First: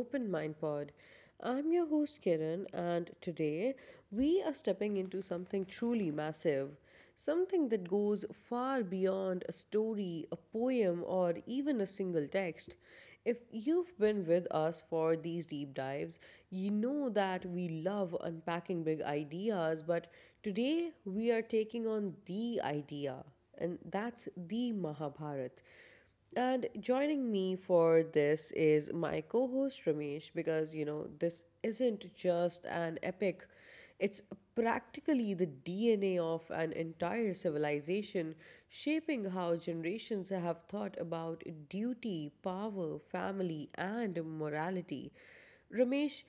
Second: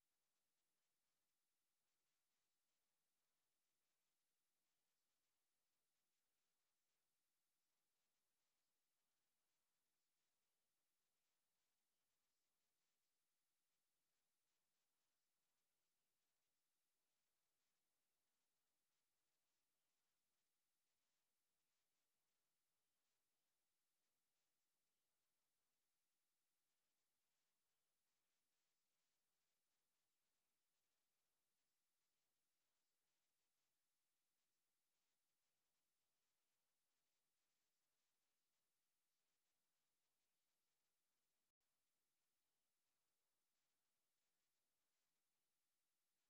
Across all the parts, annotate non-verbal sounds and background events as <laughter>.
Open Mind Pod. I'm your host Kiran, and today we are stepping into something truly massive. Something that goes far beyond a story, a poem, or even a single text. If you've been with us for these deep dives, you know that we love unpacking big ideas, but today we are taking on the idea, and that's the Mahabharata. And joining me for this is my co host Ramesh because you know, this isn't just an epic, it's practically the DNA of an entire civilization, shaping how generations have thought about duty, power, family, and morality. Ramesh,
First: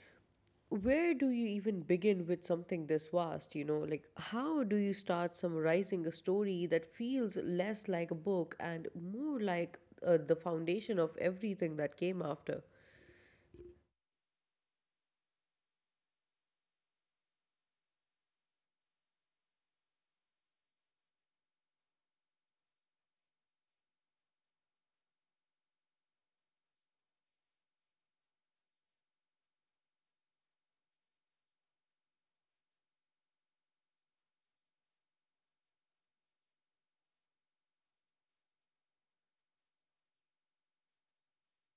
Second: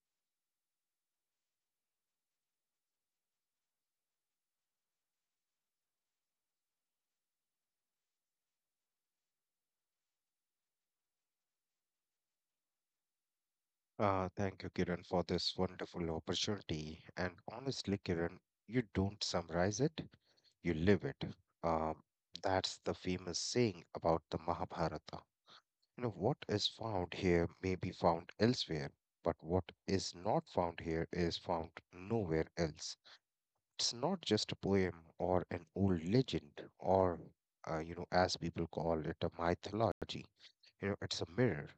where do you even begin with something this vast? You know, like how do you start summarizing a story that feels less like a book and more like the foundation of everything that came after? Thank you, Kiran, for this wonderful opportunity. And honestly, Kiran, you don't summarize it, you live it. Um, that's the famous saying about the Mahabharata. You know, what is found here may be found elsewhere, but what is not found here is found nowhere else. It's not just a poem or an old legend or as people call it, a mythology. You know, it's a mirror.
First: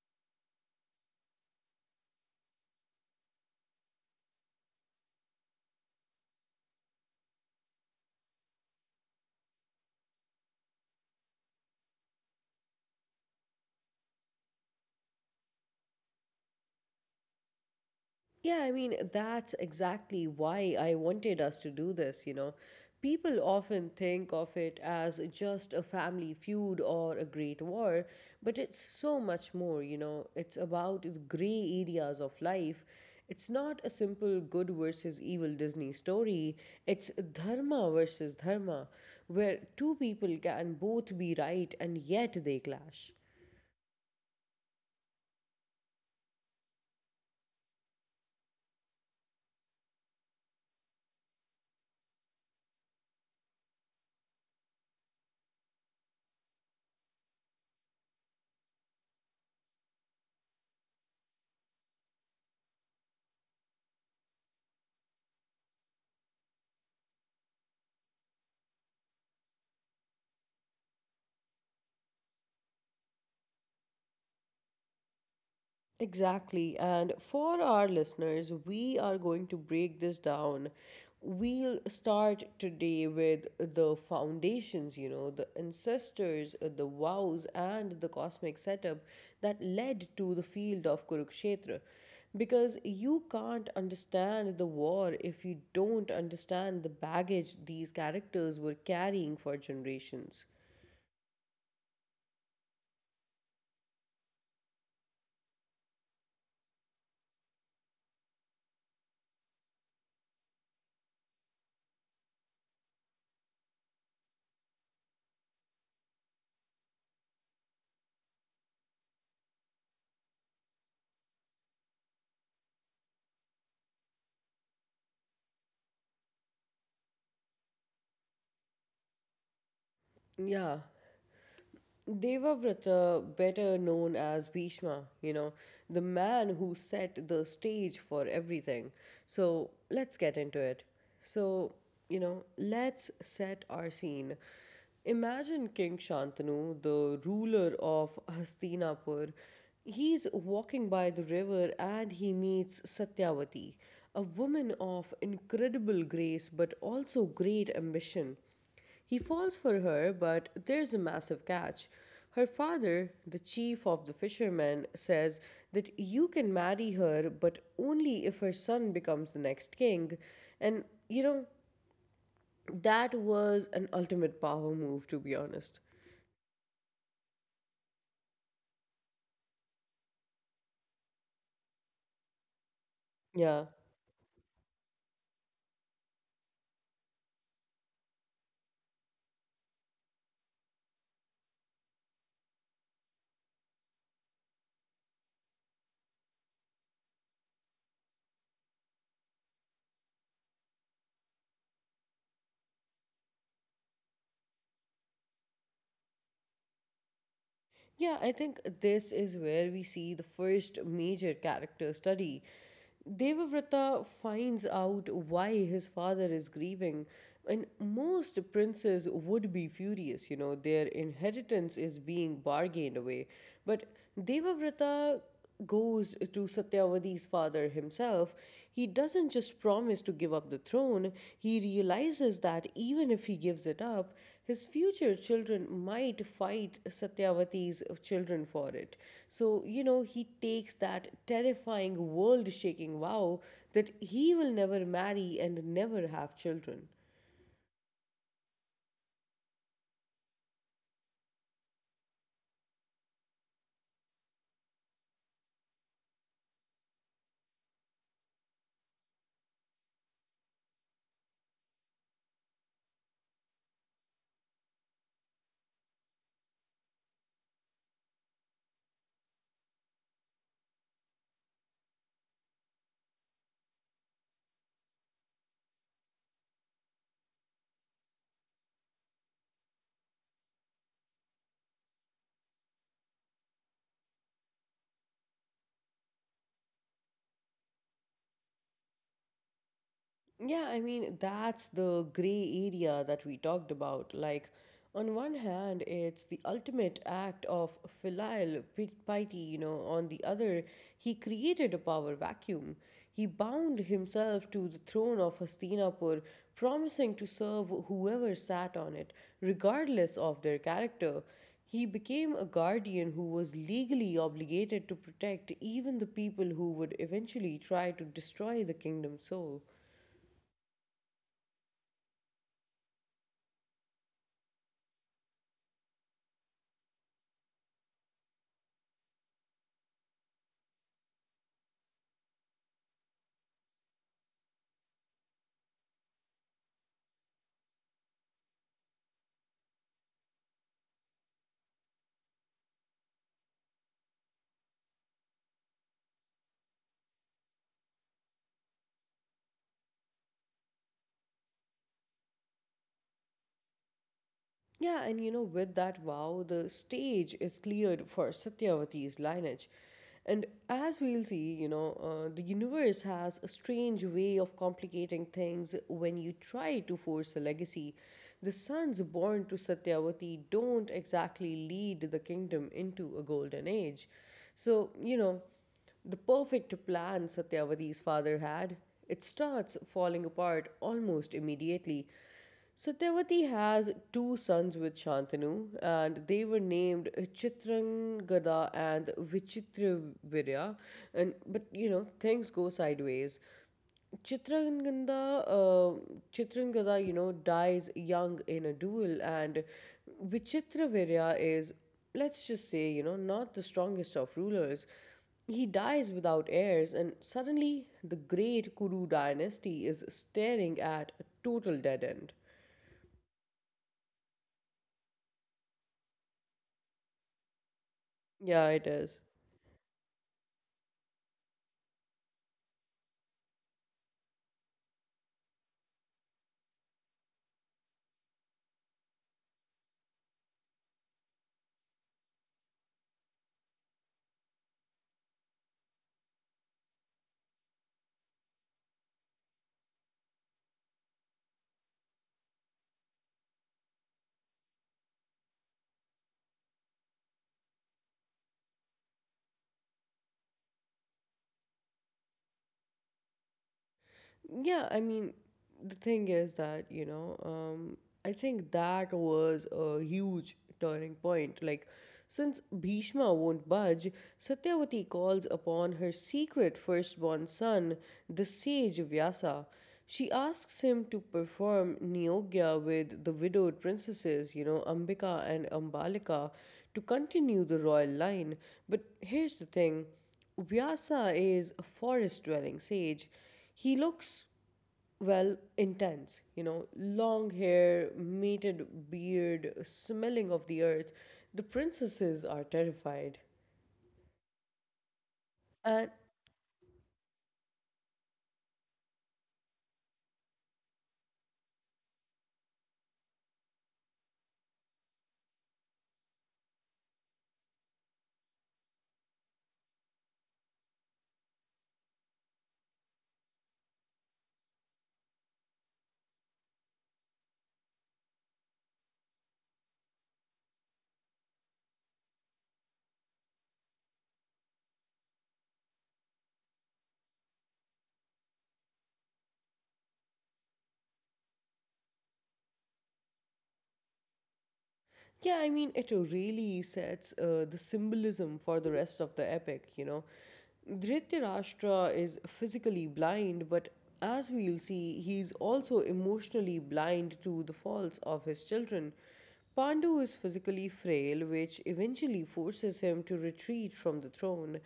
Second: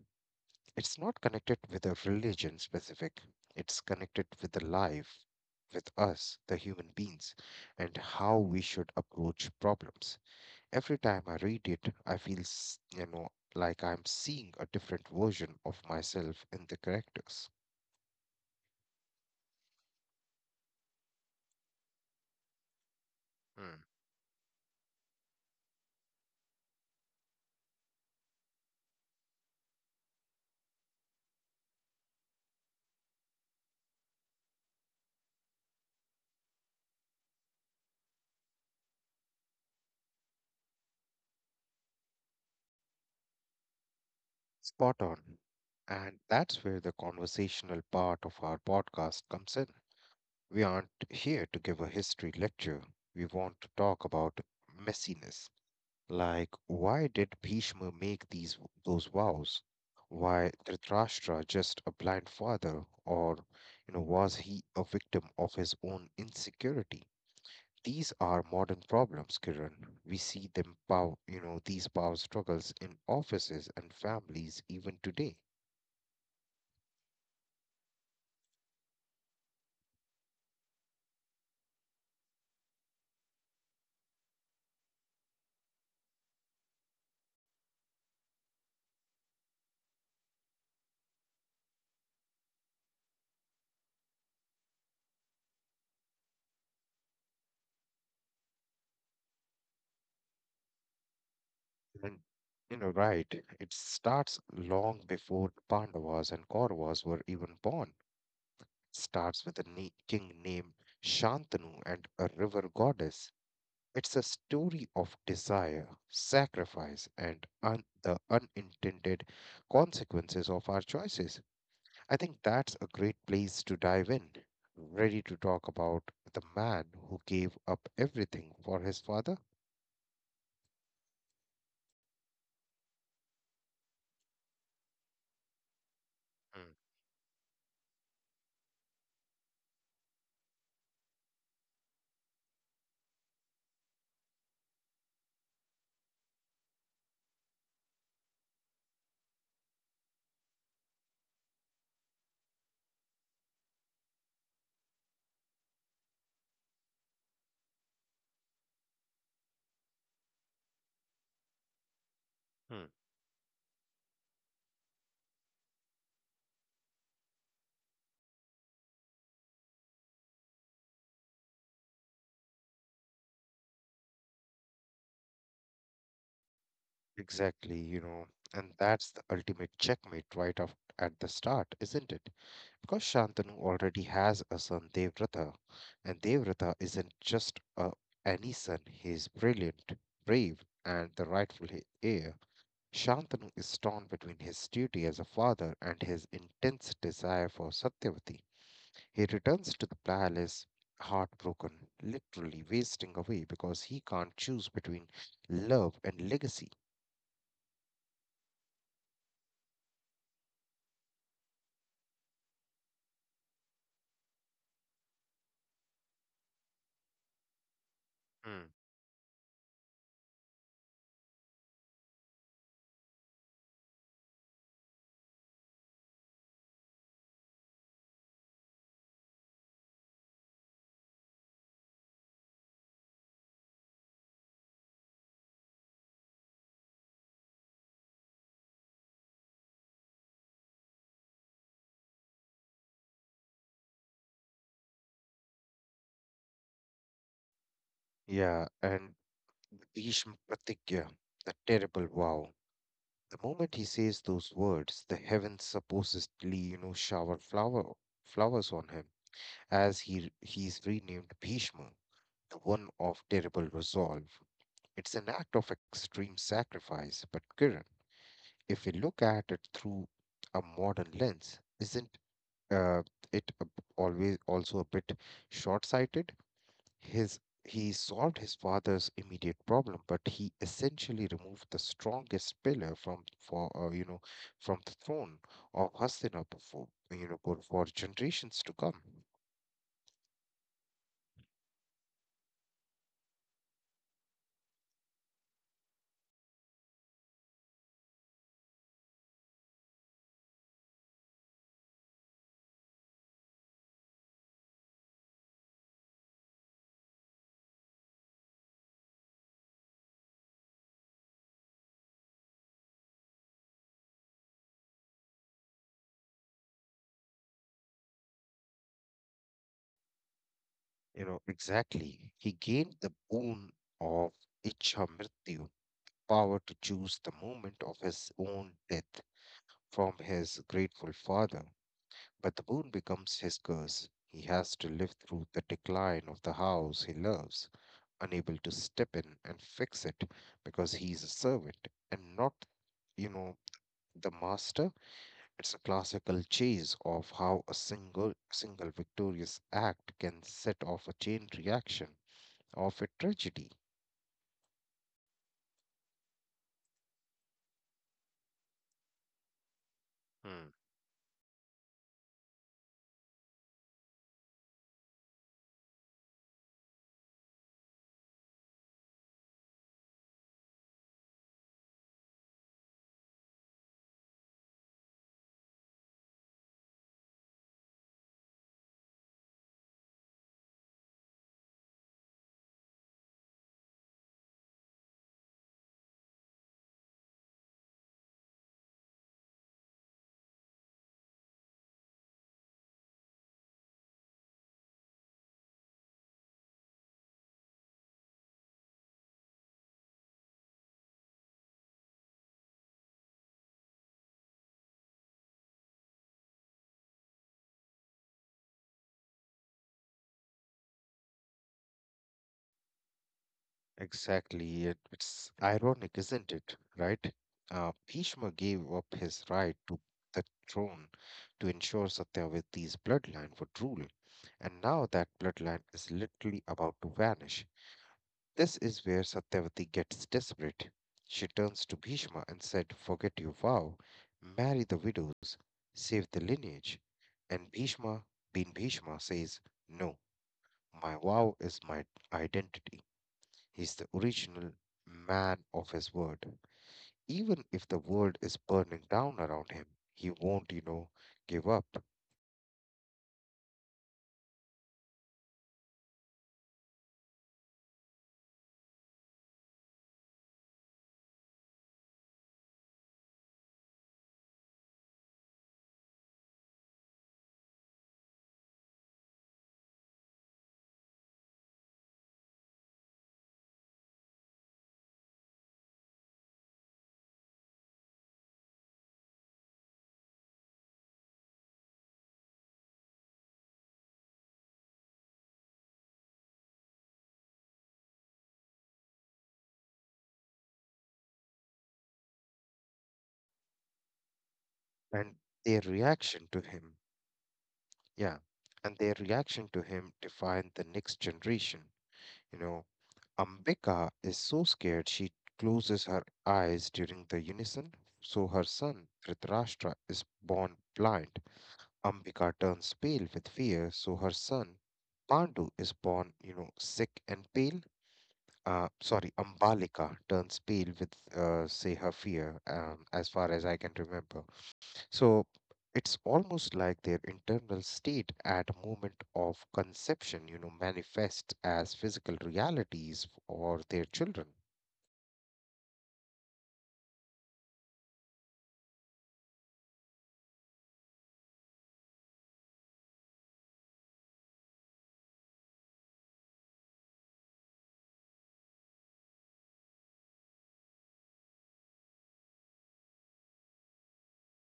It's not connected with a religion specific, it's connected with the life, with us, the human beings, and how we should approach problems. Every time I read it, I feel, like I'm seeing a different version of myself in the characters. Yeah, I mean, that's exactly why I wanted us to do this, you know. People Hmm. often think of it as just a family feud or a great war, but it's so much more, you know. It's about the gray areas of life. It's not a simple good versus evil Disney story, it's dharma versus dharma, where two people can both be right and yet they clash. Spot on. And that's where the conversational part of our podcast comes in. We aren't here to give a history lecture. We want to talk about messiness. Like, why did Bhishma make these those vows? Why Dhritarashtra just a blind father, or you know, was he a victim of his own insecurity? These are modern problems, Kiran. We see them power, you know, these power struggles in offices and families even today. Exactly. And for our listeners, we are going to break this down. We'll start today with the foundations, you know, the ancestors, the vows, and the cosmic setup that led to the field of Kurukshetra. Because you can't understand the war if you don't understand the baggage these characters were carrying for generations. And you know, right, it starts long before the Pandavas and Kauravas were even born. It starts with a king named Shantanu and a river goddess. It's a story of desire, sacrifice, and the unintended consequences of our choices. I think that's a great place to dive in. Ready to talk about the man who gave up everything for his father? Yeah. Devavrata, better known as Bhishma, you know, the man Hmm. who set the stage for everything. So let's get into it. So, you know, let's set our scene. Imagine King Shantanu, the ruler of Hastinapur. He's walking by the river and he meets Satyavati, a woman of incredible grace but also great ambition. He falls for her, but there's a massive catch. Her Hmm. father, the chief of the fishermen, says that you can marry her, but only if her son becomes the next king. And, you know, that was an ultimate power move, to be honest. Exactly, you know, and that's the ultimate checkmate right off at the start, isn't it? Because Shantanu Yeah. already has a son, Devratha, and Devratha isn't just a, any son. He is brilliant, brave, and the rightful heir. Shantanu is torn between his duty as a father and his intense desire for Satyavati. He returns to the palace heartbroken, literally wasting away because he can't choose between love and legacy. Yeah, I think this is where we see the first major character study. Devavrata finds out why his father is grieving, and most Hmm. princes would be furious, you know, their inheritance is being bargained away. But Devavrata goes to Satyavati's father himself, he doesn't just promise to give up the throne, he realizes that even if he gives it up, his future children might fight Satyavati's children for it. So, you know, he takes that terrifying world shaking vow that he will never marry and never have children. Yeah, and Bhishma Pratigya, the terrible vow. The moment he says those words, the heavens supposedly, you know, shower flowers on him, as he is renamed Bhishma, the one of terrible resolve. It's an act of extreme sacrifice, but Kiran, if we look at it through a modern lens, isn't uh, it always also a bit short-sighted? His He solved his father's immediate problem, but he essentially removed the strongest pillar from for from the throne of Hastinapur for you know for generations to come. Yeah, I mean, that's the gray area that we talked about. Like, on one hand, it's the ultimate act of filial piety, you know, on the other, he created a power vacuum. He bound himself to the throne of Hastinapur, promising to serve whoever sat on it, regardless of their character. He became a guardian who was legally obligated to protect even the people who would eventually try to destroy the kingdom's soul. You know exactly. He gained the boon of Ichha Mrityu, power to choose the moment of his own death from his grateful father. But the boon becomes his curse. He has to live through the decline of the house he loves, unable to step in and fix it because he's a servant and not, you know, the master. It's a classical chase of how a single victorious act can set off a chain reaction of a tragedy. Yeah, and you know, with that vow, the stage is cleared for Satyavati's lineage. And Hmm. as we'll see, you know, the universe has a strange way of complicating things when you try to force a legacy. The sons born to Satyavati don't exactly lead the kingdom into a golden age. So, you know, the perfect plan Satyavati's father had. It starts falling apart almost immediately. Satyavati has two sons with Shantanu, and they were named Chitrangada and Vichitravirya. And but you know things go sideways. Chitrangada, uh, Chitrangada, you know, dies young in a duel, and Vichitravirya is, let's just say, you know, not the strongest of rulers. He dies without heirs, and suddenly the great Kuru dynasty is staring at a total dead end. Exactly. It's ironic, isn't it? Right? Bhishma Yeah, it gave up is. his right to the throne to ensure Satyavati's bloodline would rule, and now that bloodline is literally about to vanish. This is where Satyavati gets desperate. She turns to Bhishma and said, "Forget your vow, marry the widows, save the lineage." And Bhishma, being Bhishma, says, "No, my vow is my identity." He's the original man of his word. Even if the world is burning down around him, he won't, you know, give up. Yeah, I mean, the thing is that, you know, I think that was a huge turning point. Like, since Bhishma won't budge, Satyavati calls upon her secret firstborn son, the sage Vyasa. She asks him to perform Niyogya with the widowed princesses, you know, Ambika and Ambalika, to continue the royal line. But here's the thing Vyasa is a forest dwelling sage. He looks, well, intense, you know, long hair, matted beard, smelling of the earth. The princesses are terrified. And And their reaction to him, yeah, and their reaction to him defined the next generation. You know, Ambika is so scared she closes her eyes during the unison, so her son Dhritarashtra is born blind. Ambika turns pale with fear, so her son Pandu is born, you know, sick and pale. Sorry, Ambalika turns pale with, say, her fear, as far as I can remember. So it's almost like their internal state at a moment of conception, you know, manifests as physical realities for their children. Yeah, I mean, it really sets the symbolism for the rest of the epic, you know. Dhritarashtra is physically blind, but as we'll see, he's also emotionally blind to the faults of his children. Pandu is physically frail, which eventually forces him to retreat from the throne.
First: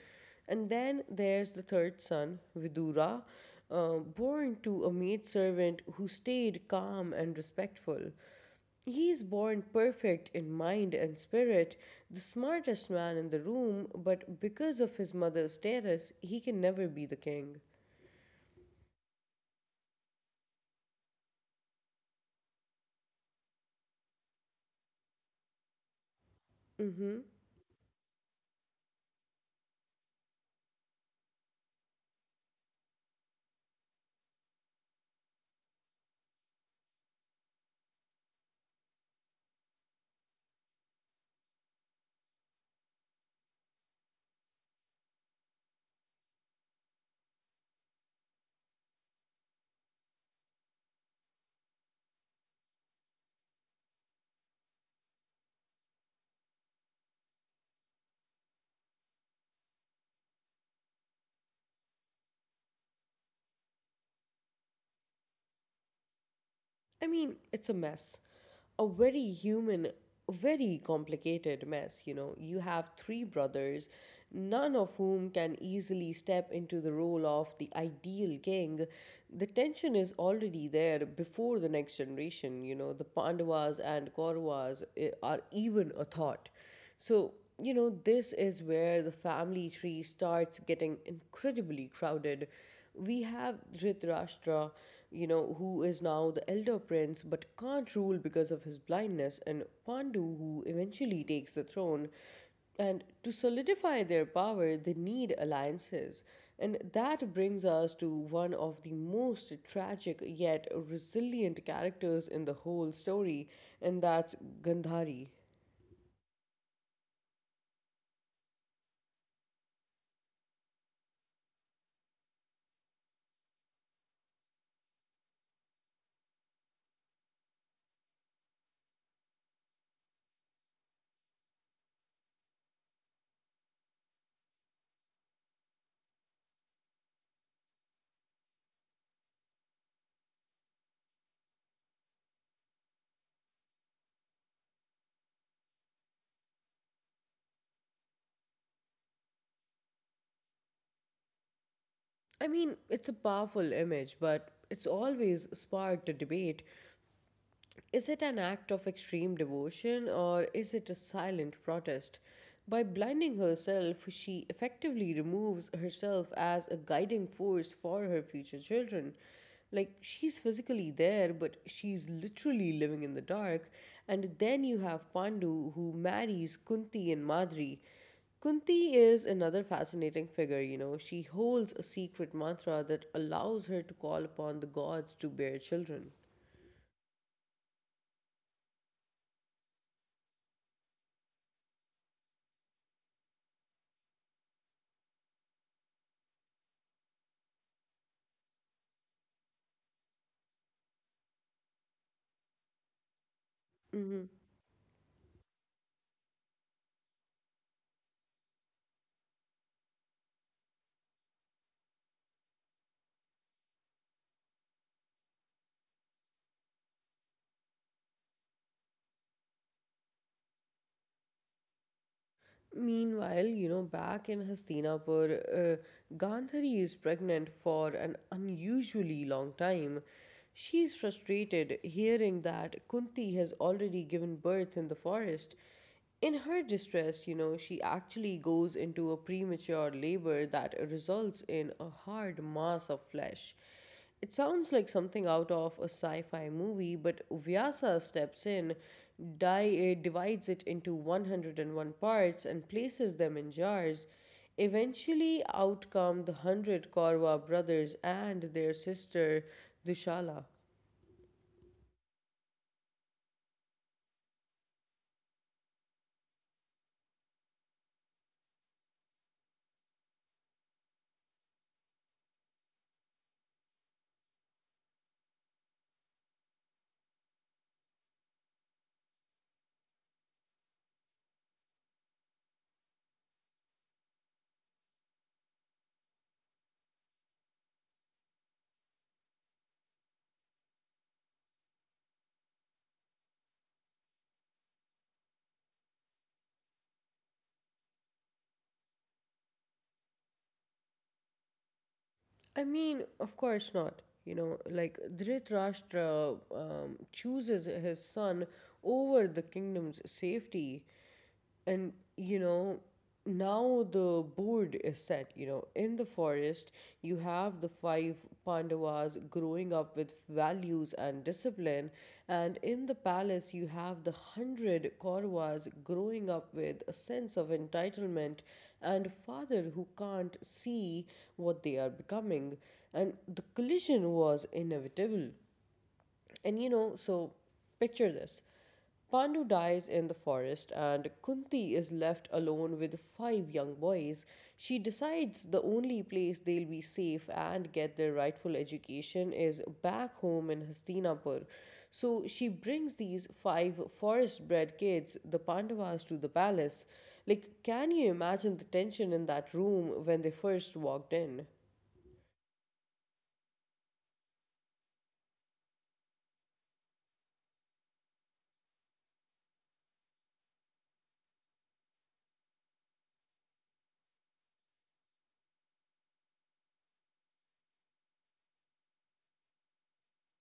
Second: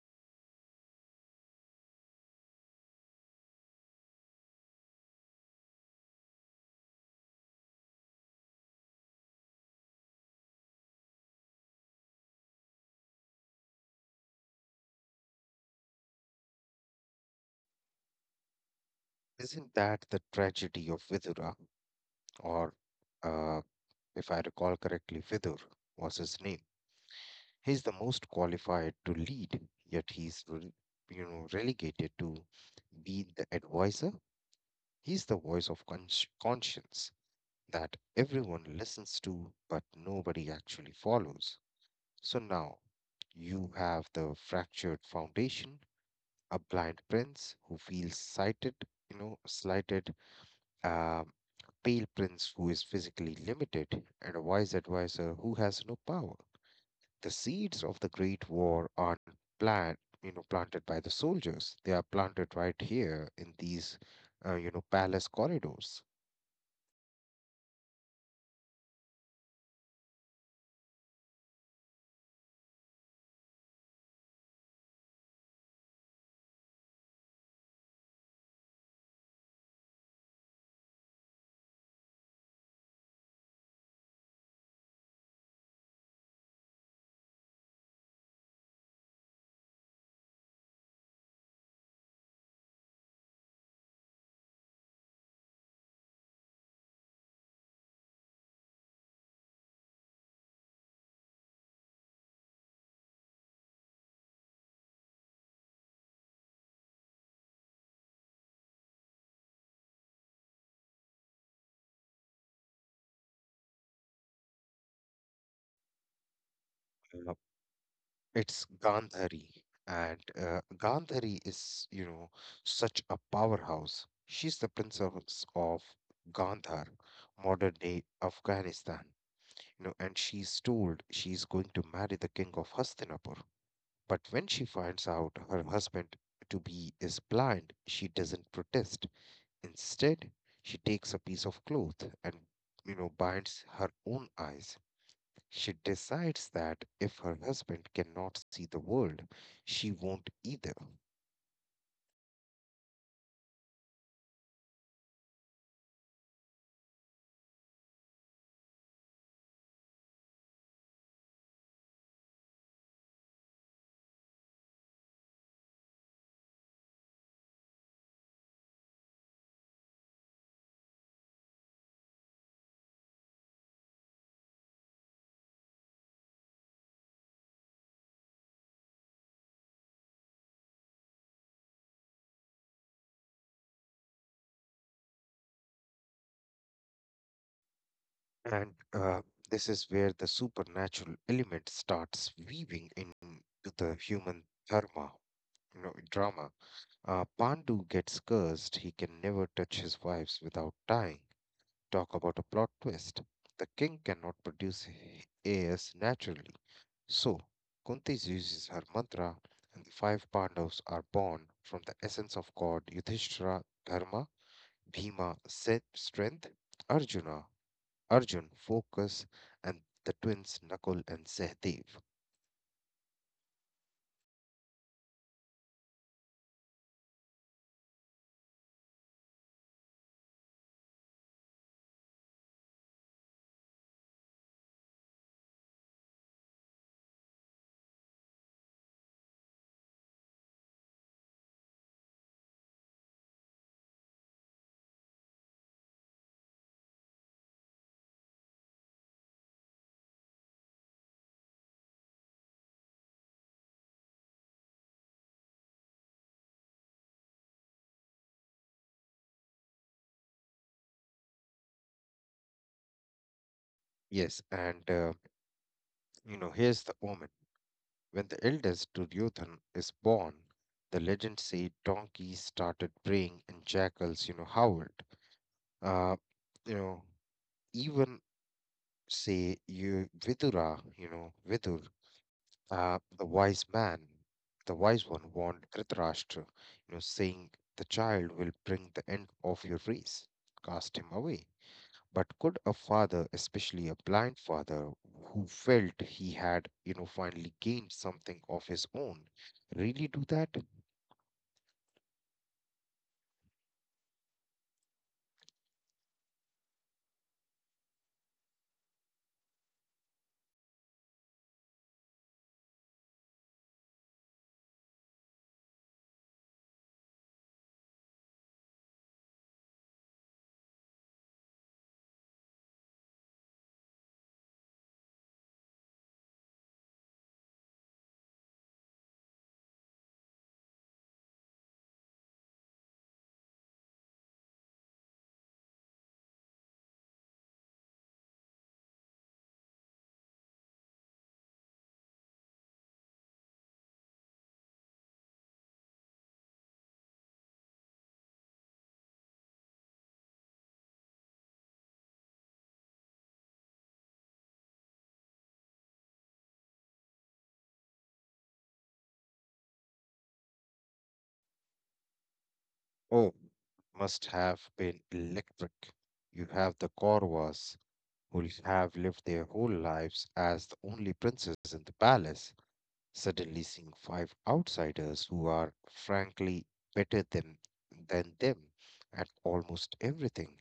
And then there's the third son, Vidura, born to a maidservant who stayed calm and respectful. He is born perfect in mind and spirit, the smartest man in the room, but because of his mother's status, he can never be the king. Isn't that the tragedy of Vidura? Or, uh, if I recall correctly, Vidur was his name. Mm-hmm. He's the most qualified to lead, yet he's relegated to be the advisor. He's the voice of conscience that everyone listens to, but nobody actually follows. So now you have the fractured foundation, a blind prince who feels slighted, um, pale prince who is physically limited, and a wise advisor who has no power. The seeds of the Great War aren't plant, planted by the soldiers. They are planted right here in these, you know, palace corridors. I mean, it's a mess. A very human, very complicated mess, you know. You have three brothers, none of whom can easily step into the role of the ideal king. The tension is already there before the next generation, you know. The Pandavas and Kauravas are even a thought. So, you know, this is where the family tree starts getting incredibly crowded. We have Dhritarashtra, you know, who is now the elder prince but can't rule because of his blindness, and Pandu, who eventually takes the throne. And to solidify their power, they need alliances. And that brings us to one of the most tragic yet resilient characters in the whole story, and that's Gandhari. Uh, It's Gandhari, and Gandhari is, you know, such a powerhouse. She's the princess of Gandhar, modern day Afghanistan, you know, and she's told she's going to marry the king of Hastinapur. But when she finds out her husband to be is blind, she doesn't protest. Instead, she takes a piece of cloth and, you know, binds her own eyes. She decides that if her husband cannot see the world, she won't either. I mean, it's a powerful image, but it's always sparked a debate. Is it an act of extreme devotion or is it a silent protest? By blinding herself, she effectively removes herself as a guiding force for her future children. Like, she's physically there, but she's literally living in the dark. And then you have Pandu, who marries Kunti and Madri. Kunti is another fascinating figure, you know. She holds a secret mantra that allows her to call upon the gods to bear children. And this is where the supernatural element starts weaving into the human dharma, you know, drama. Pandu gets cursed. He can never touch his wives without dying. Talk about a plot twist. The king Hmm. cannot produce heirs naturally. So, Kunti uses her mantra, and the five Pandavas are born from the essence of God: Yudhishthira, Dharma, Bhima, Seth, Strength, Arjuna, Arjun, Focus, and the twins Nakul and Sehdev. Meanwhile, you know, back in Hastinapur, Gandhari is pregnant for an unusually long time. She is frustrated hearing that Kunti has already given birth in the forest. In her distress, you know, she actually goes into a premature labor that results in a hard mass of flesh. It sounds like something out of a sci fi movie, but Vyasa steps in, divides it into 101 parts, and places them in jars. Eventually, out come the hundred Korwa brothers and their sister Dushala. Yes, and you know, here's the omen. When the eldest Duryodhan is born, the legend said donkeys started braying and jackals, you know, howled. Uh, you know, even say you Vidura, you know, Vidur, uh, the wise man, the wise one, warned Dhritarashtra, you know, saying, "The child will bring the end of your race. Cast him away." But could a father, especially a blind father, who felt he had, you know, finally gained something of his own, really do that? I mean, of course not. You know, like Dhritarashtra chooses his son over the kingdom's safety. And you know, now the board is set, you know, in the forest you have the five Pandavas growing up with values and discipline, and in the palace you have the hundred Kauravas growing up with a sense of entitlement and a father who can't see what they are becoming. And the collision was inevitable. And you know, so picture this. Pandu dies in the forest, and Kunti is left alone with five young boys. She decides the only place they'll be safe and get their rightful education is back home in Hastinapur. So she brings these five forest bred kids, the Pandavas, to the palace. Like, can you imagine the tension in that room when they first walked in? Oh, must have been electric. You have the Kauravas, who have lived their whole lives as the only princes in the palace suddenly seeing five outsiders who are frankly better than them at almost everything.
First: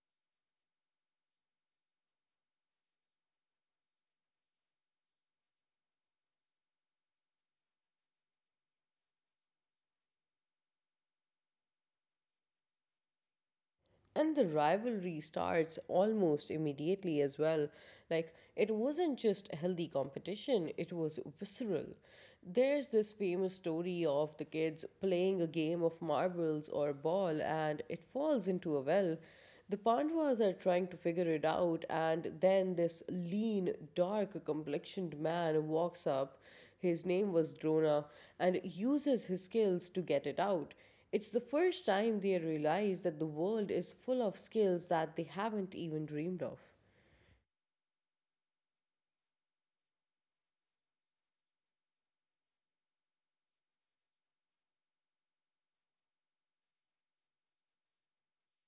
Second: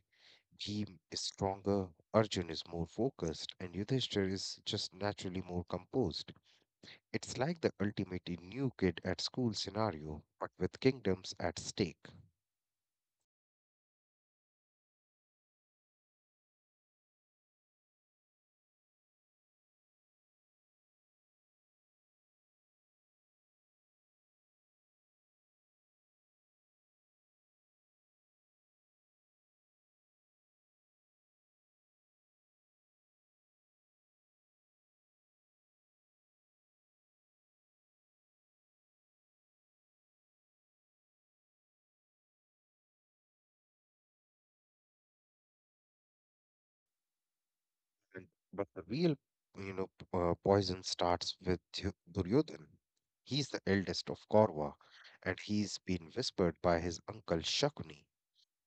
Bhim is stronger, Arjun is more focused, and Yudhishthir is just naturally more composed. It's like the ultimate new kid at school scenario, but with kingdoms at stake. And the rivalry starts almost immediately as well. Like, it wasn't just a healthy competition, it was visceral. There's this famous story of the kids playing a game of marbles or ball and it falls into a well. The Pandavas are trying to figure it out, and then this lean, dark complexioned man walks up, his name was Drona, and uses his skills to get it out. It's the first time they realize that the world is full of skills that they haven't even dreamed of. And, but the real, you know, poison starts with Duryodhan. He's the eldest of Korva, and he's been whispered by his uncle Shakuni.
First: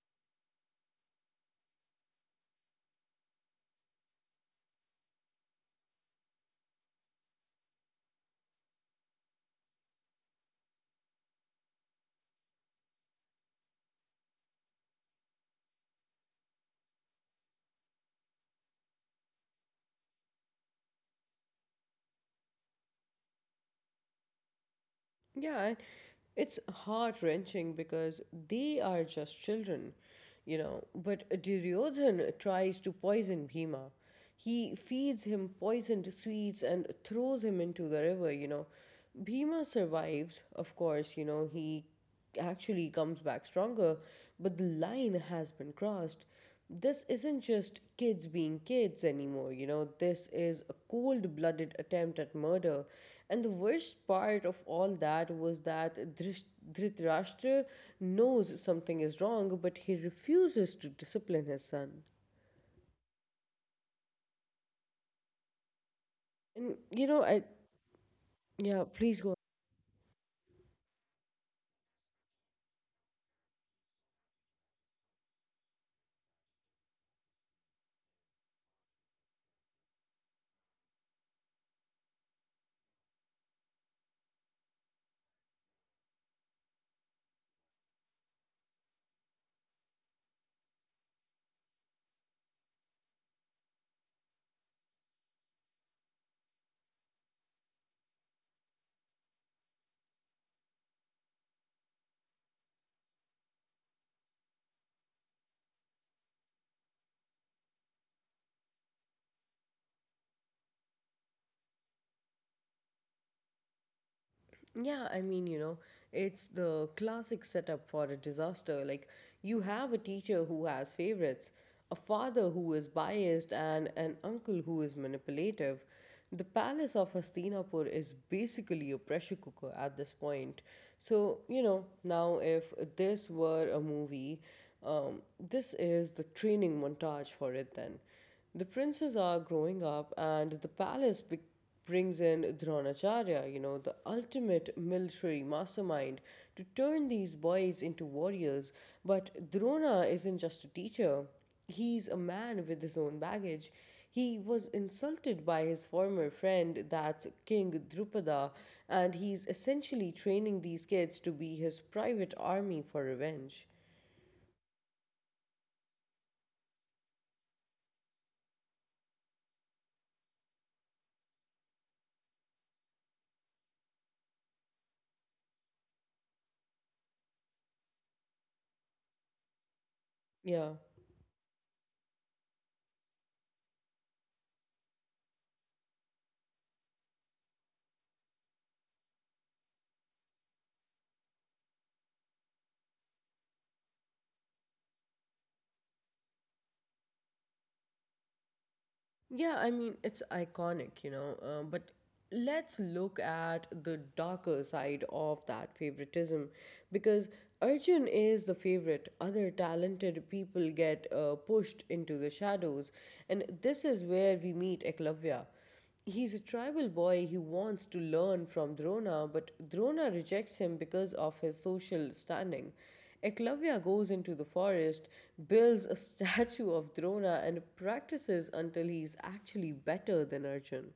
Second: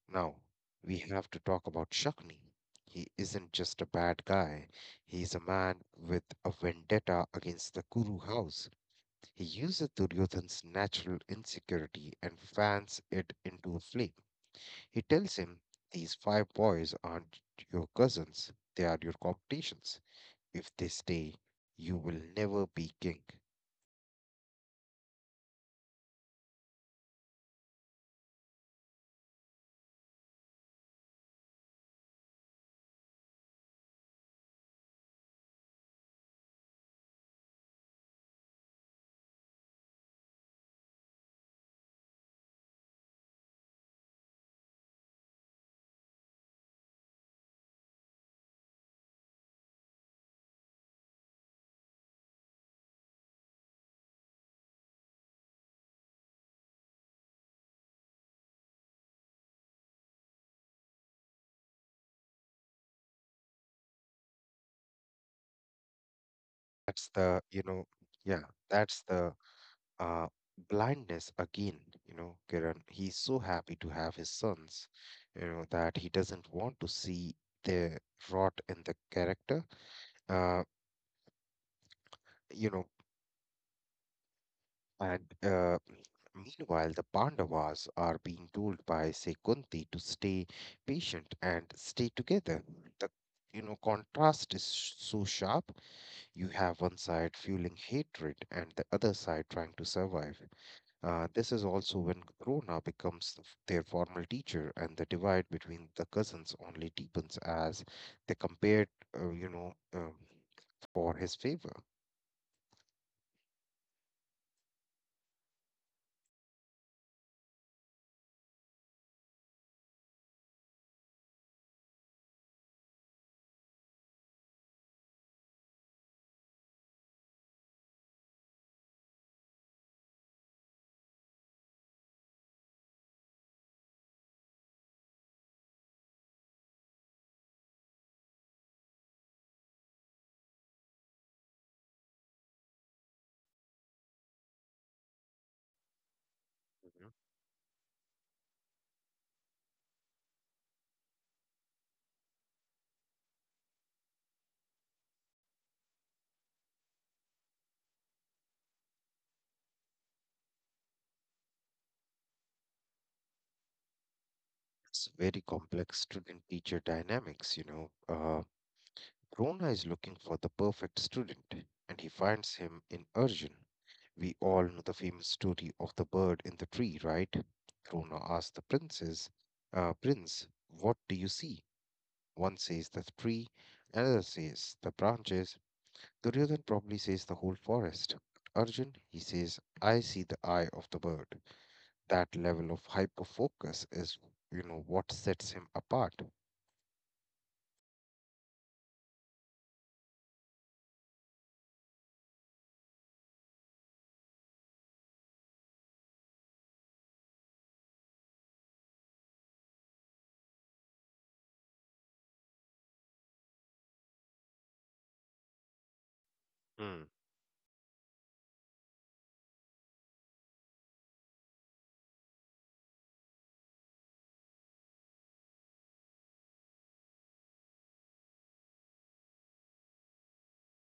Now, we have to talk about Shakni. He isn't just a bad guy. He's a man with a vendetta against the Kuru house. He uses Duryodhan's natural insecurity and fans it into a flame. He tells him, "These five boys aren't your cousins, they are your competitions. If they stay, you will never be king." Yeah, and it's heart wrenching because they are just children, you know. But Duryodhan tries to poison Bhima. He feeds him poisoned sweets and throws him into the river, you know. Bhima survives, of course, you know, he actually comes back stronger, but the line has been crossed. This isn't just kids being kids anymore, you know, this is a cold blooded attempt at murder. And the worst part of all that was that Dhritarashtra knows something is wrong, but he refuses to discipline his son. And, That's you know, the, I, you know, yeah, yeah, that's please the go. uh, blindness again. You know, Kiran, he's so happy to have his sons, you know, that he doesn't want to see the rot in the character, uh, you know, and meanwhile, the Pandavas are being told by, say, Kunti to stay patient and stay together. The you know, contrast is so sharp. You have one side fueling hatred and the other side trying to survive. This is also when Drona becomes their formal teacher, and the divide between the cousins only deepens as they compare, you know, for his favor. Yeah, I mean, you know, it's the classic setup for a disaster. Like, you have a teacher who has favorites, a father who is biased, and an uncle who is manipulative. The palace of Hastinapur is basically a pressure cooker at this point. So, you know, now if this were a movie, this is the training montage for it then. The princes are growing up, and the palace brings in Dronacharya, you know, the ultimate military mastermind, to turn Mhm. these boys into warriors. But Drona isn't just a teacher, he's a man with his own baggage. He was insulted by his former friend, that's King Drupada, and he's essentially training these kids to be his private army for revenge. It's very complex student-teacher dynamics, you know. Drona is looking for the perfect student, and he finds him in Arjun. We all know the famous story of the bird in the tree, right? Drona asks the princess, "Prince, Yeah, what do you see?" One says the tree, another says the branches. Duryodhan probably says the whole forest. Arjun, he says, "I see the eye of the bird." That level of hyperfocus is, you know, what sets him apart. yeah, I mean, it's iconic, you know, but let's look at the darker side of that favoritism because Arjun is the favorite. Other talented people get pushed into the shadows, and this is where we meet Eklavya. He's a tribal Mm. boy who wants to learn from Drona, but Drona rejects him because of his social standing. Eklavya goes into the forest, builds a <laughs> statue of Drona, and practices until he's actually better than Arjun.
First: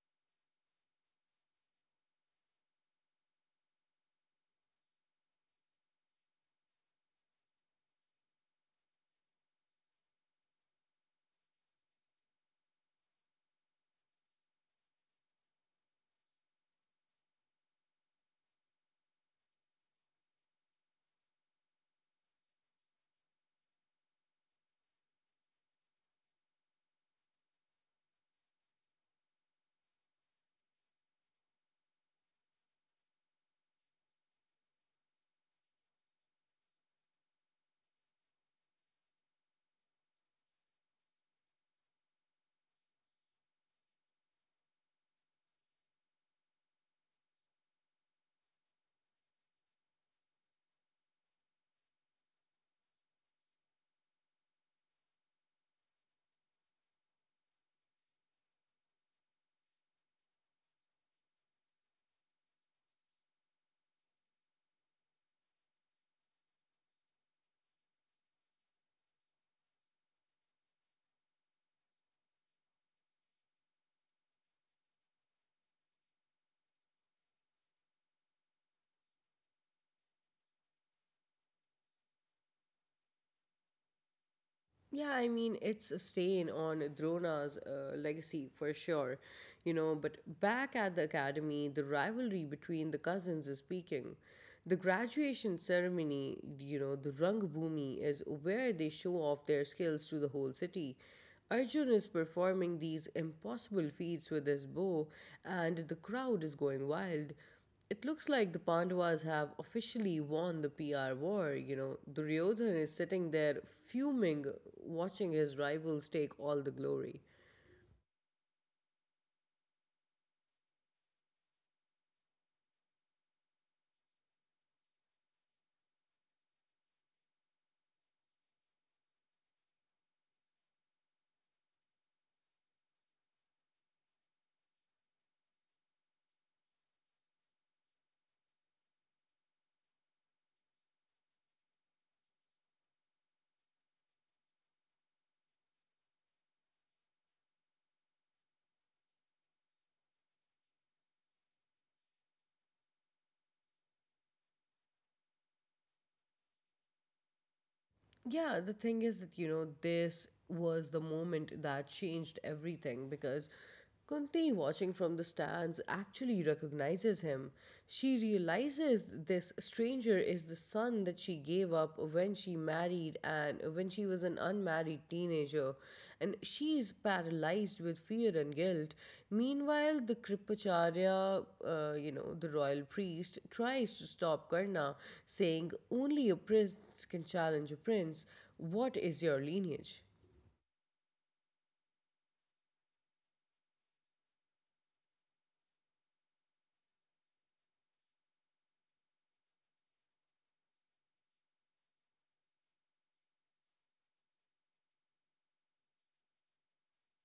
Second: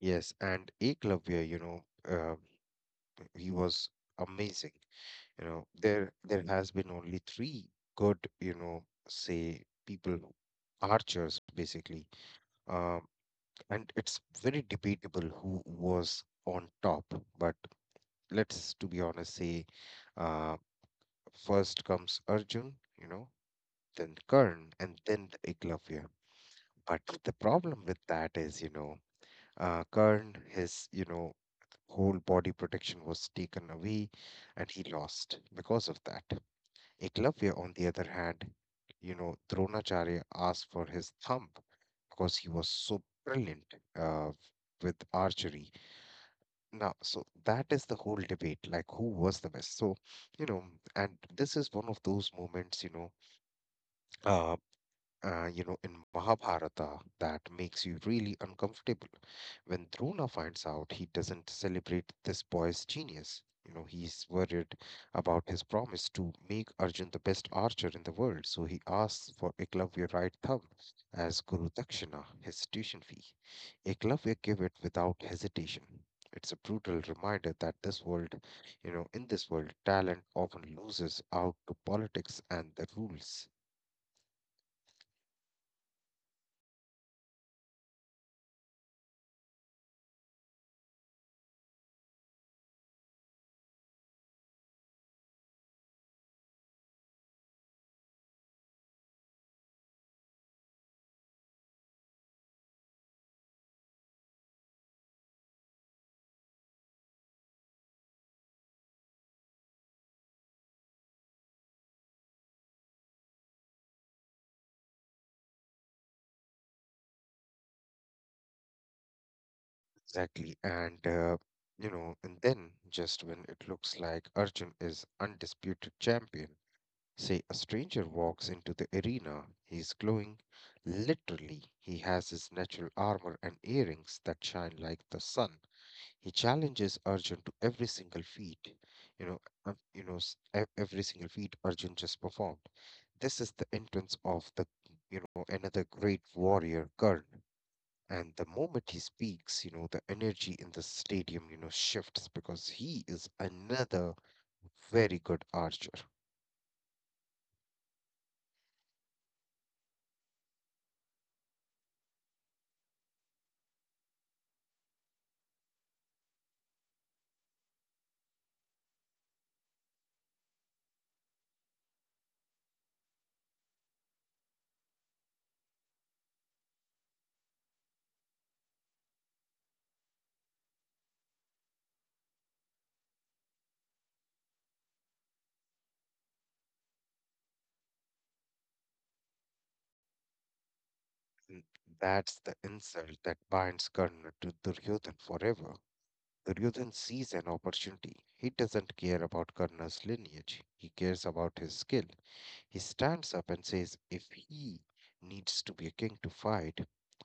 Yes, and Eklavya, you know, uh, he was amazing. You know, there has been only three good, you know, say people, archers basically, um, and it's very debatable who was on top. But let's to be honest say uh, first comes Arjun, you know, then Karn, and then the Iglavya. But the problem with that is, you know, Karn, his, you know, whole body protection was taken away and he lost because of that. Iglavya, on the other hand, you know, Dronacharya asked for his thumb because he was so brilliant uh, with archery. Now, so that is the whole debate, like who was the best. So, you know, and this is one of those moments, you know, uh, uh, you know, in Mahabharata that makes you really uncomfortable. When Drona finds out, he doesn't celebrate this boy's genius. You know, he's worried about his promise to make Arjun the best archer in the world, so he asks for Eklavya right thumb as Guru Dakshina, his tuition fee. Eklavya give it without hesitation. It's a brutal reminder that this world, in this world, talent often loses out to politics and the rules. Yeah, I mean, it's a stain on Drona's legacy for sure, you know. But back at the academy, the rivalry between the cousins is peaking. The graduation ceremony, you know, the Rangbhumi is where they show off their skills to the whole city. Arjun is performing these impossible feats with his bow, and the crowd is going wild. It looks like the Pandavas have officially won the PR war. You know, Duryodhan is sitting there fuming, watching his rivals take all the glory. Exactly. And then just when it looks like Arjun is undisputed champion, say a stranger walks into the arena. He's glowing. Literally, he has his natural armor and earrings that shine like the sun. He challenges Arjun to every single feat. Every single feat Arjun just performed. This is the entrance of another great warrior, Karna. And the moment he speaks, the energy in the stadium, shifts because he is another very good archer. Yeah, the thing is that, you know, this was the moment that changed everything because Kunti, watching from the stands, actually recognizes him. She realizes this stranger is the son that she gave up when she married and when she was an unmarried teenager, and she is paralyzed with fear and guilt. Meanwhile, the Kripacharya, you know, the royal priest, tries to stop Karna, saying, only a prince can challenge a prince. What is your lineage? And that's the insult that binds Karna to Duryodhan forever. Duryodhan sees an opportunity. He doesn't care about Karna's lineage. He cares about his skill. He stands up and says, if he needs to be a king to fight,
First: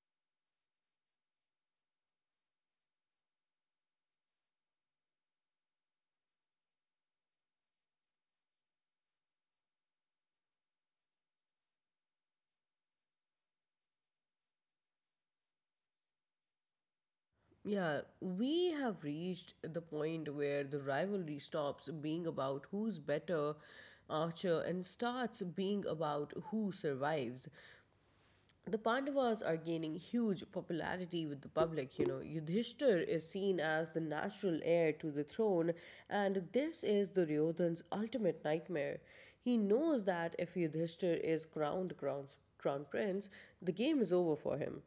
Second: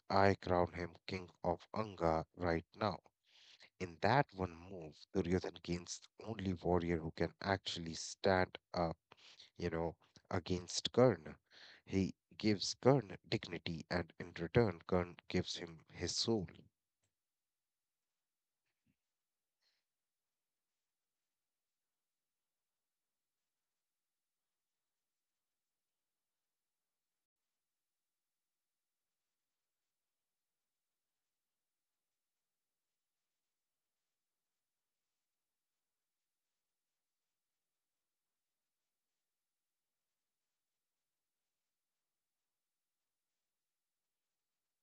I crown him king of Anga right now. In that one move, Duryodhan gains the only warrior who can actually stand up, you know, against Karna. He gives Karna dignity, and in return, Karna gives him his soul. Yeah, we have reached the point where the rivalry stops being about who's better archer and starts being about who survives. The Pandavas are gaining huge popularity with the public. You know, Yudhishthir is seen as the natural heir to the throne, and this is Duryodhan's ultimate nightmare. He knows that if Yudhishthir is crowned crown, crown prince, the game is over for him.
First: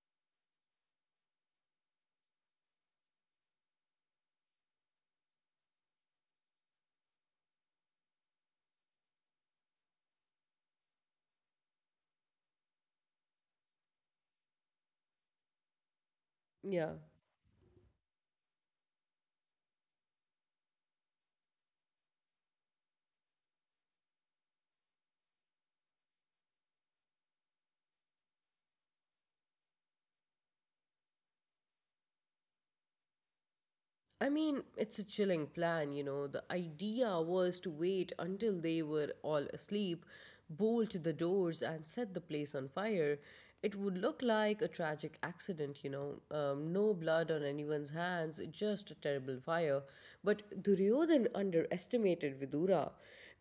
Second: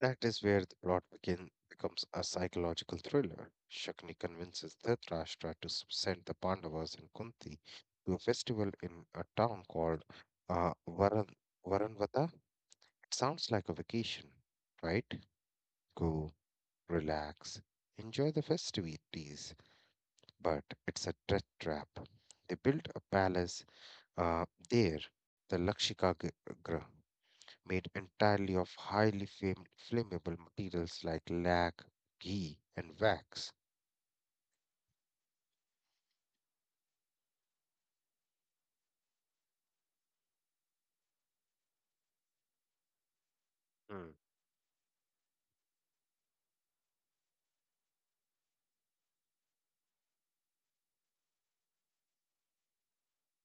That is where the becomes a psychological thriller. Shakni convinces Dhritarashtra to send the Pandavas and Kunti to a festival in a town called uh, Varan Varanvata. It sounds like a vacation, right? Go Yeah. relax, enjoy the festivities. But it's a death trap. They built a palace uh, there, the Lakshika, made entirely of highly flammable materials like lac, ghee, and wax. I mean, it's a chilling plan, you know. The idea was to wait until they were all asleep, bolt the doors, and set the place on fire. It would Mm, look like a tragic accident, you know. No blood on anyone's hands, just a terrible fire. But Duryodhan underestimated Vidura.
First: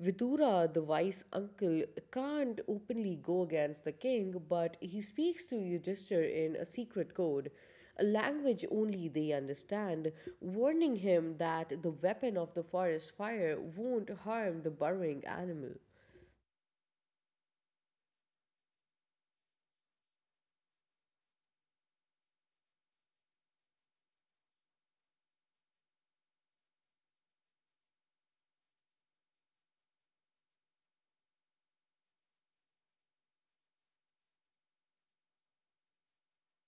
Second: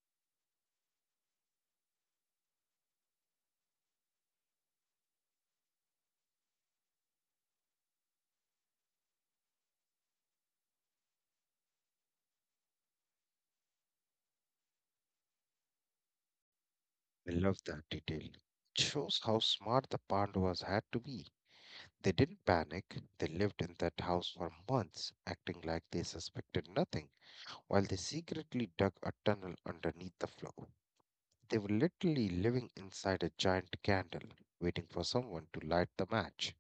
Vidura, the wise uncle, can't openly go against the king, but he speaks to Yudhishthir in a secret code, a language only they understand, warning him that the weapon of the forest fire won't harm the burrowing animal. I love that detail. It shows how smart the Pandavas had to be. They didn't panic. They lived in that house for months, acting like they suspected nothing, while they secretly dug a tunnel underneath the floor. They were literally living inside a giant candle, waiting for someone to light the match.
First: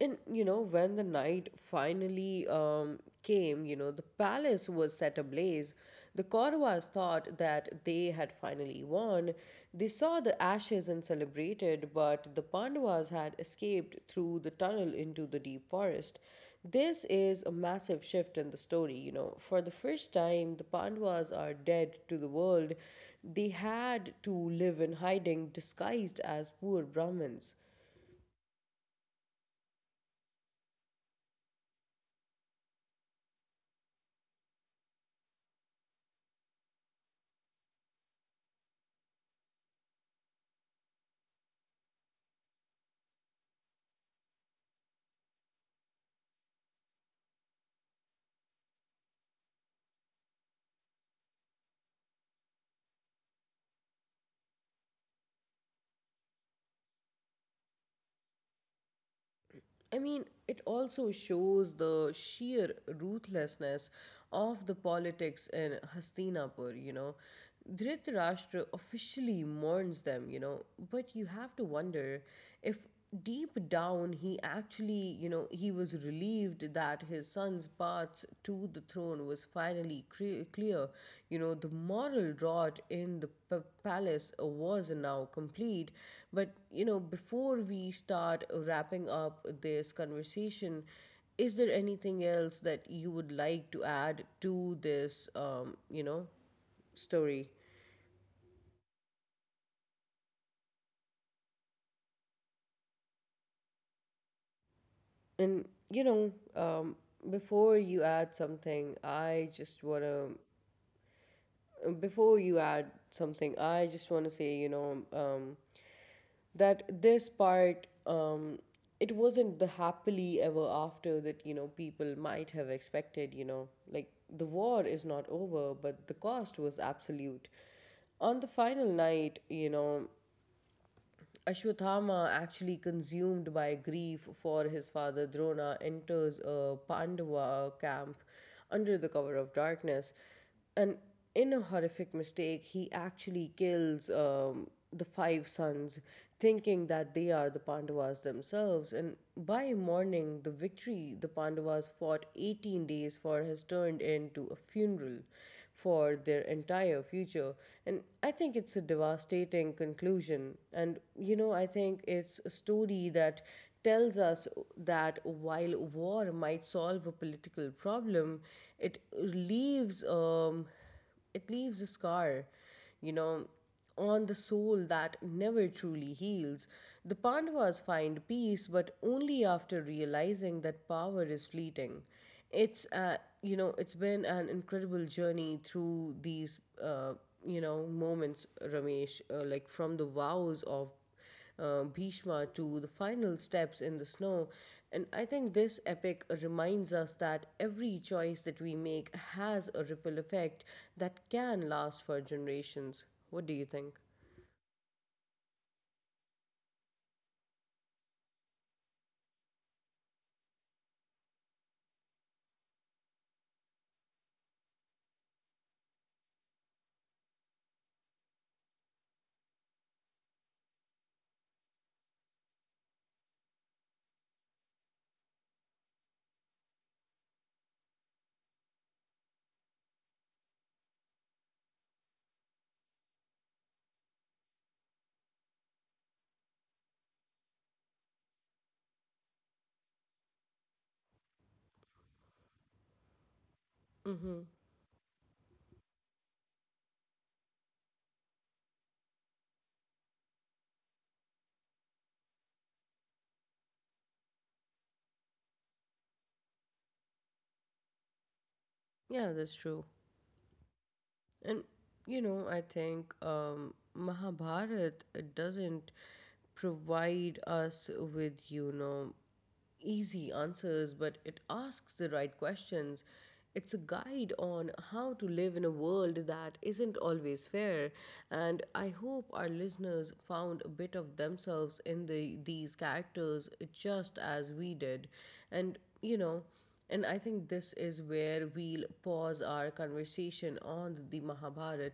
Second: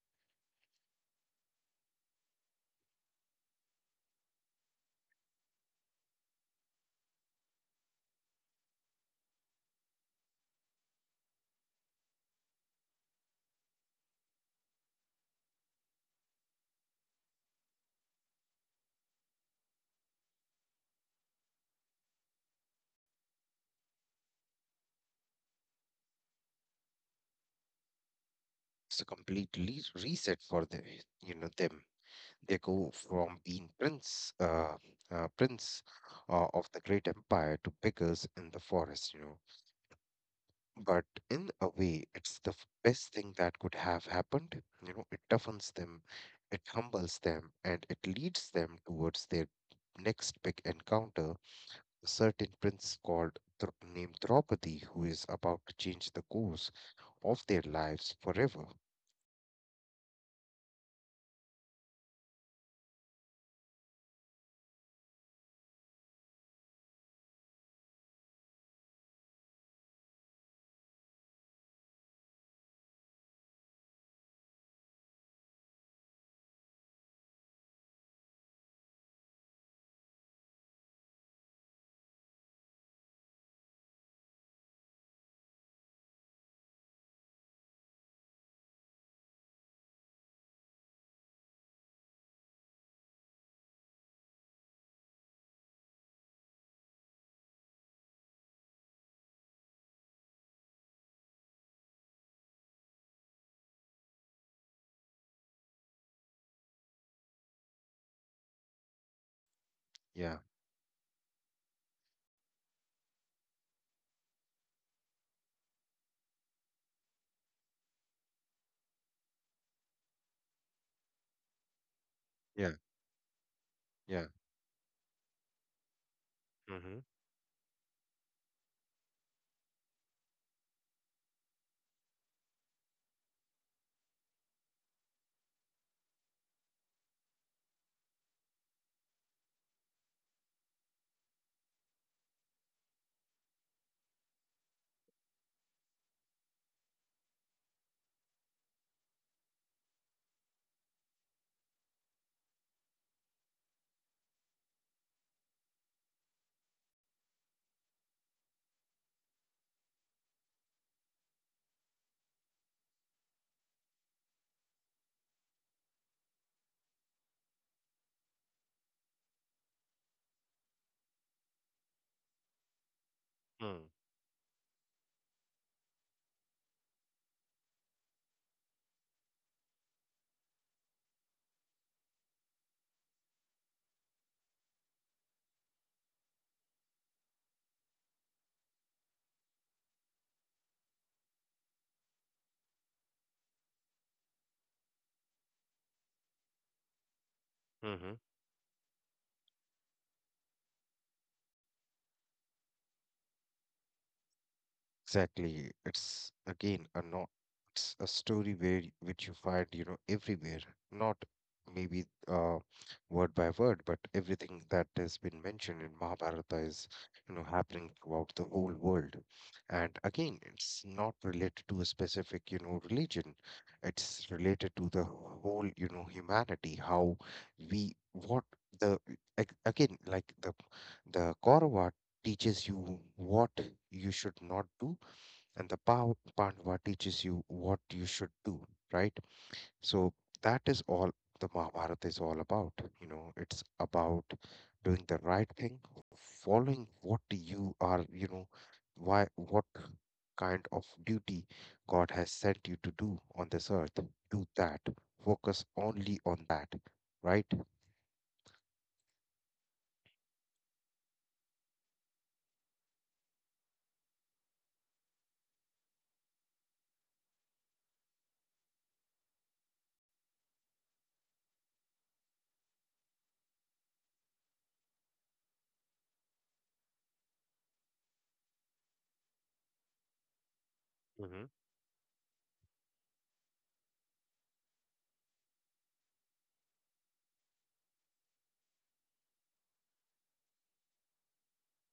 And you know, when the night finally came, you know, the palace was set ablaze. The Kauravas thought that they had finally won. They saw the ashes and celebrated, but the Pandavas had escaped through the tunnel into the deep forest. This is a massive shift in the story, you know. For the first time, the Pandavas are dead to the world. They had to live in hiding, disguised as poor Brahmins. It's a complete reset for them. They go from being prince of the great empire to beggars in the forest, you know. But in a way, it's the best thing that could have happened. You know, it toughens them, it humbles them, and it leads them towards their next big encounter. A certain prince called named Draupadi, who is about to change the course of their lives forever. I mean, it also shows the sheer ruthlessness of the politics in Hastinapur, you know. Dhritarashtra officially mourns them, you know, but you have to wonder if deep down he actually, you know, he was relieved that his son's path to the throne was finally clear. You know, the moral rot in the palace was now complete, but, you know, before we start wrapping up this conversation, is there anything else that you would like to add to this, you know, story? And, you know, before you add something, I just want to Yeah, before you add something, I just want to say, you know, that this part, it wasn't the happily ever after that, you know, people might have yeah, expected, you know, like yeah. the war is not over, but the cost was Mm-hmm. absolute. On the final night, you know, Ashwathama, actually consumed by grief for his father Drona, enters a Pandava camp under the cover of darkness. And in a horrific mistake, he actually kills the five sons, thinking that they are the Pandavas themselves. And by morning, the victory the Pandavas fought 18 days for has turned into a funeral for their entire future. And I think it's a devastating conclusion. And, you know, I think it's a story that tells us that while war might solve a political problem, it leaves. It leaves a scar, you know, on the soul that never truly heals. The Pandavas find peace, but only after realizing that power is fleeting. It's you know, it's been an incredible journey through these you know, moments, Ramesh, like from the vows of Bhishma to the final steps in the snow. And I think this epic reminds us that every Mm-hmm. choice that we make has a ripple effect that can last for generations. What do you think? Exactly. It's again a not it's a story where which you find, you know, everywhere. Not maybe word by word, but everything that has been mentioned in Mahabharata is, you know, happening throughout the whole world. And again, it's not related to a specific, you know, religion. It's related to the whole, you know, humanity. How we what the ag- Again, like the Kaurava teaches you what you should not do, and the Bhava Pandava teaches you what you should do, right? So that is all the Mahabharata is all about. You know, it's about Mm-hmm. doing the right thing, following what you are, you know, why what kind of duty God has sent you to do on this earth. Do that. Focus only on that, right? Yeah, that's true. And you know, I think Mahabharat doesn't provide us with, you know, easy answers, but it asks the right questions. It's a guide on how to live in a world that isn't always fair. And I hope our listeners found a bit of Mm-hmm. themselves in the, these characters just as we did. And, you know, and I think this is where we'll pause our conversation on the Mahabharata,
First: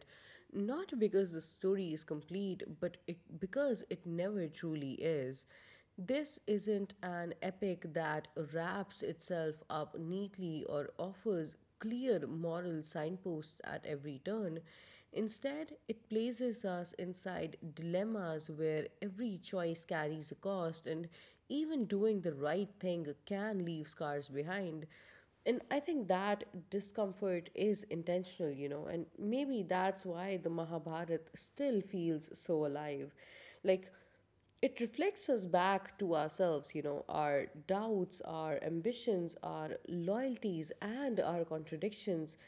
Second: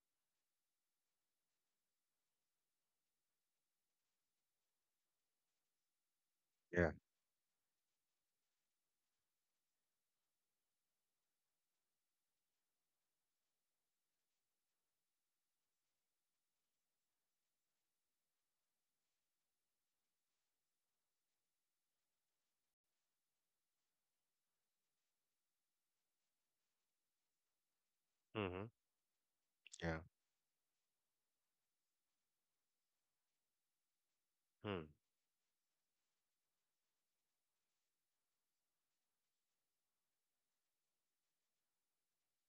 not because the story is complete, but it, because it never truly is. This Yeah. isn't an epic that wraps itself up neatly or offers clear moral signposts at every turn. Instead, it places us inside dilemmas where every choice carries a cost, and even doing the right thing can leave scars behind. And I think that discomfort is intentional, Mm-hmm. you know, and maybe Yeah. that's why the Mahabharata still feels so alive. Like, it Mm-hmm. reflects us back to ourselves, you know, our doubts, our ambitions, our loyalties, and our contradictions.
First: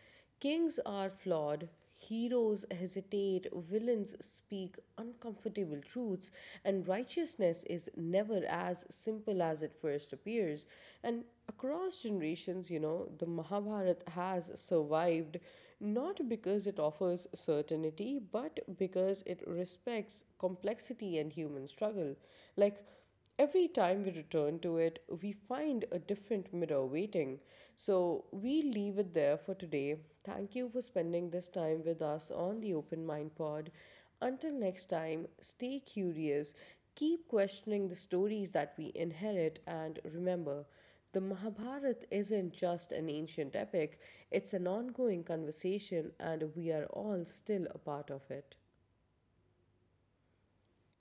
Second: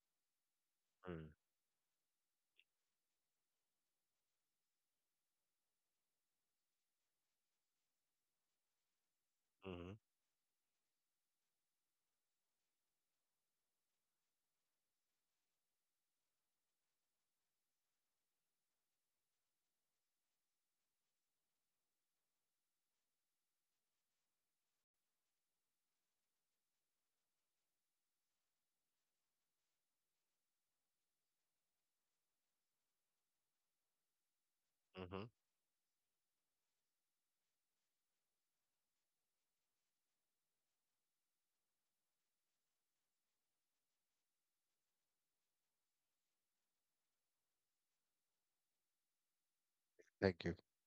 Kings are flawed, heroes hesitate, villains speak uncomfortable truths, and righteousness is never as simple as it Mm-hmm. first appears. And across generations, you know, the Mahabharata has survived not because it offers certainty, but because it respects complexity and human struggle. Like, every time we return to it, we find a different mirror waiting. So, we leave it there for today. Thank you for spending this time with us on the Open Mind Pod. Until next Mm-hmm. time, stay curious, keep questioning the stories that we inherit, and remember, the Mahabharata isn't just an ancient epic, it's an ongoing conversation, and we are all still a part of it. Thank you.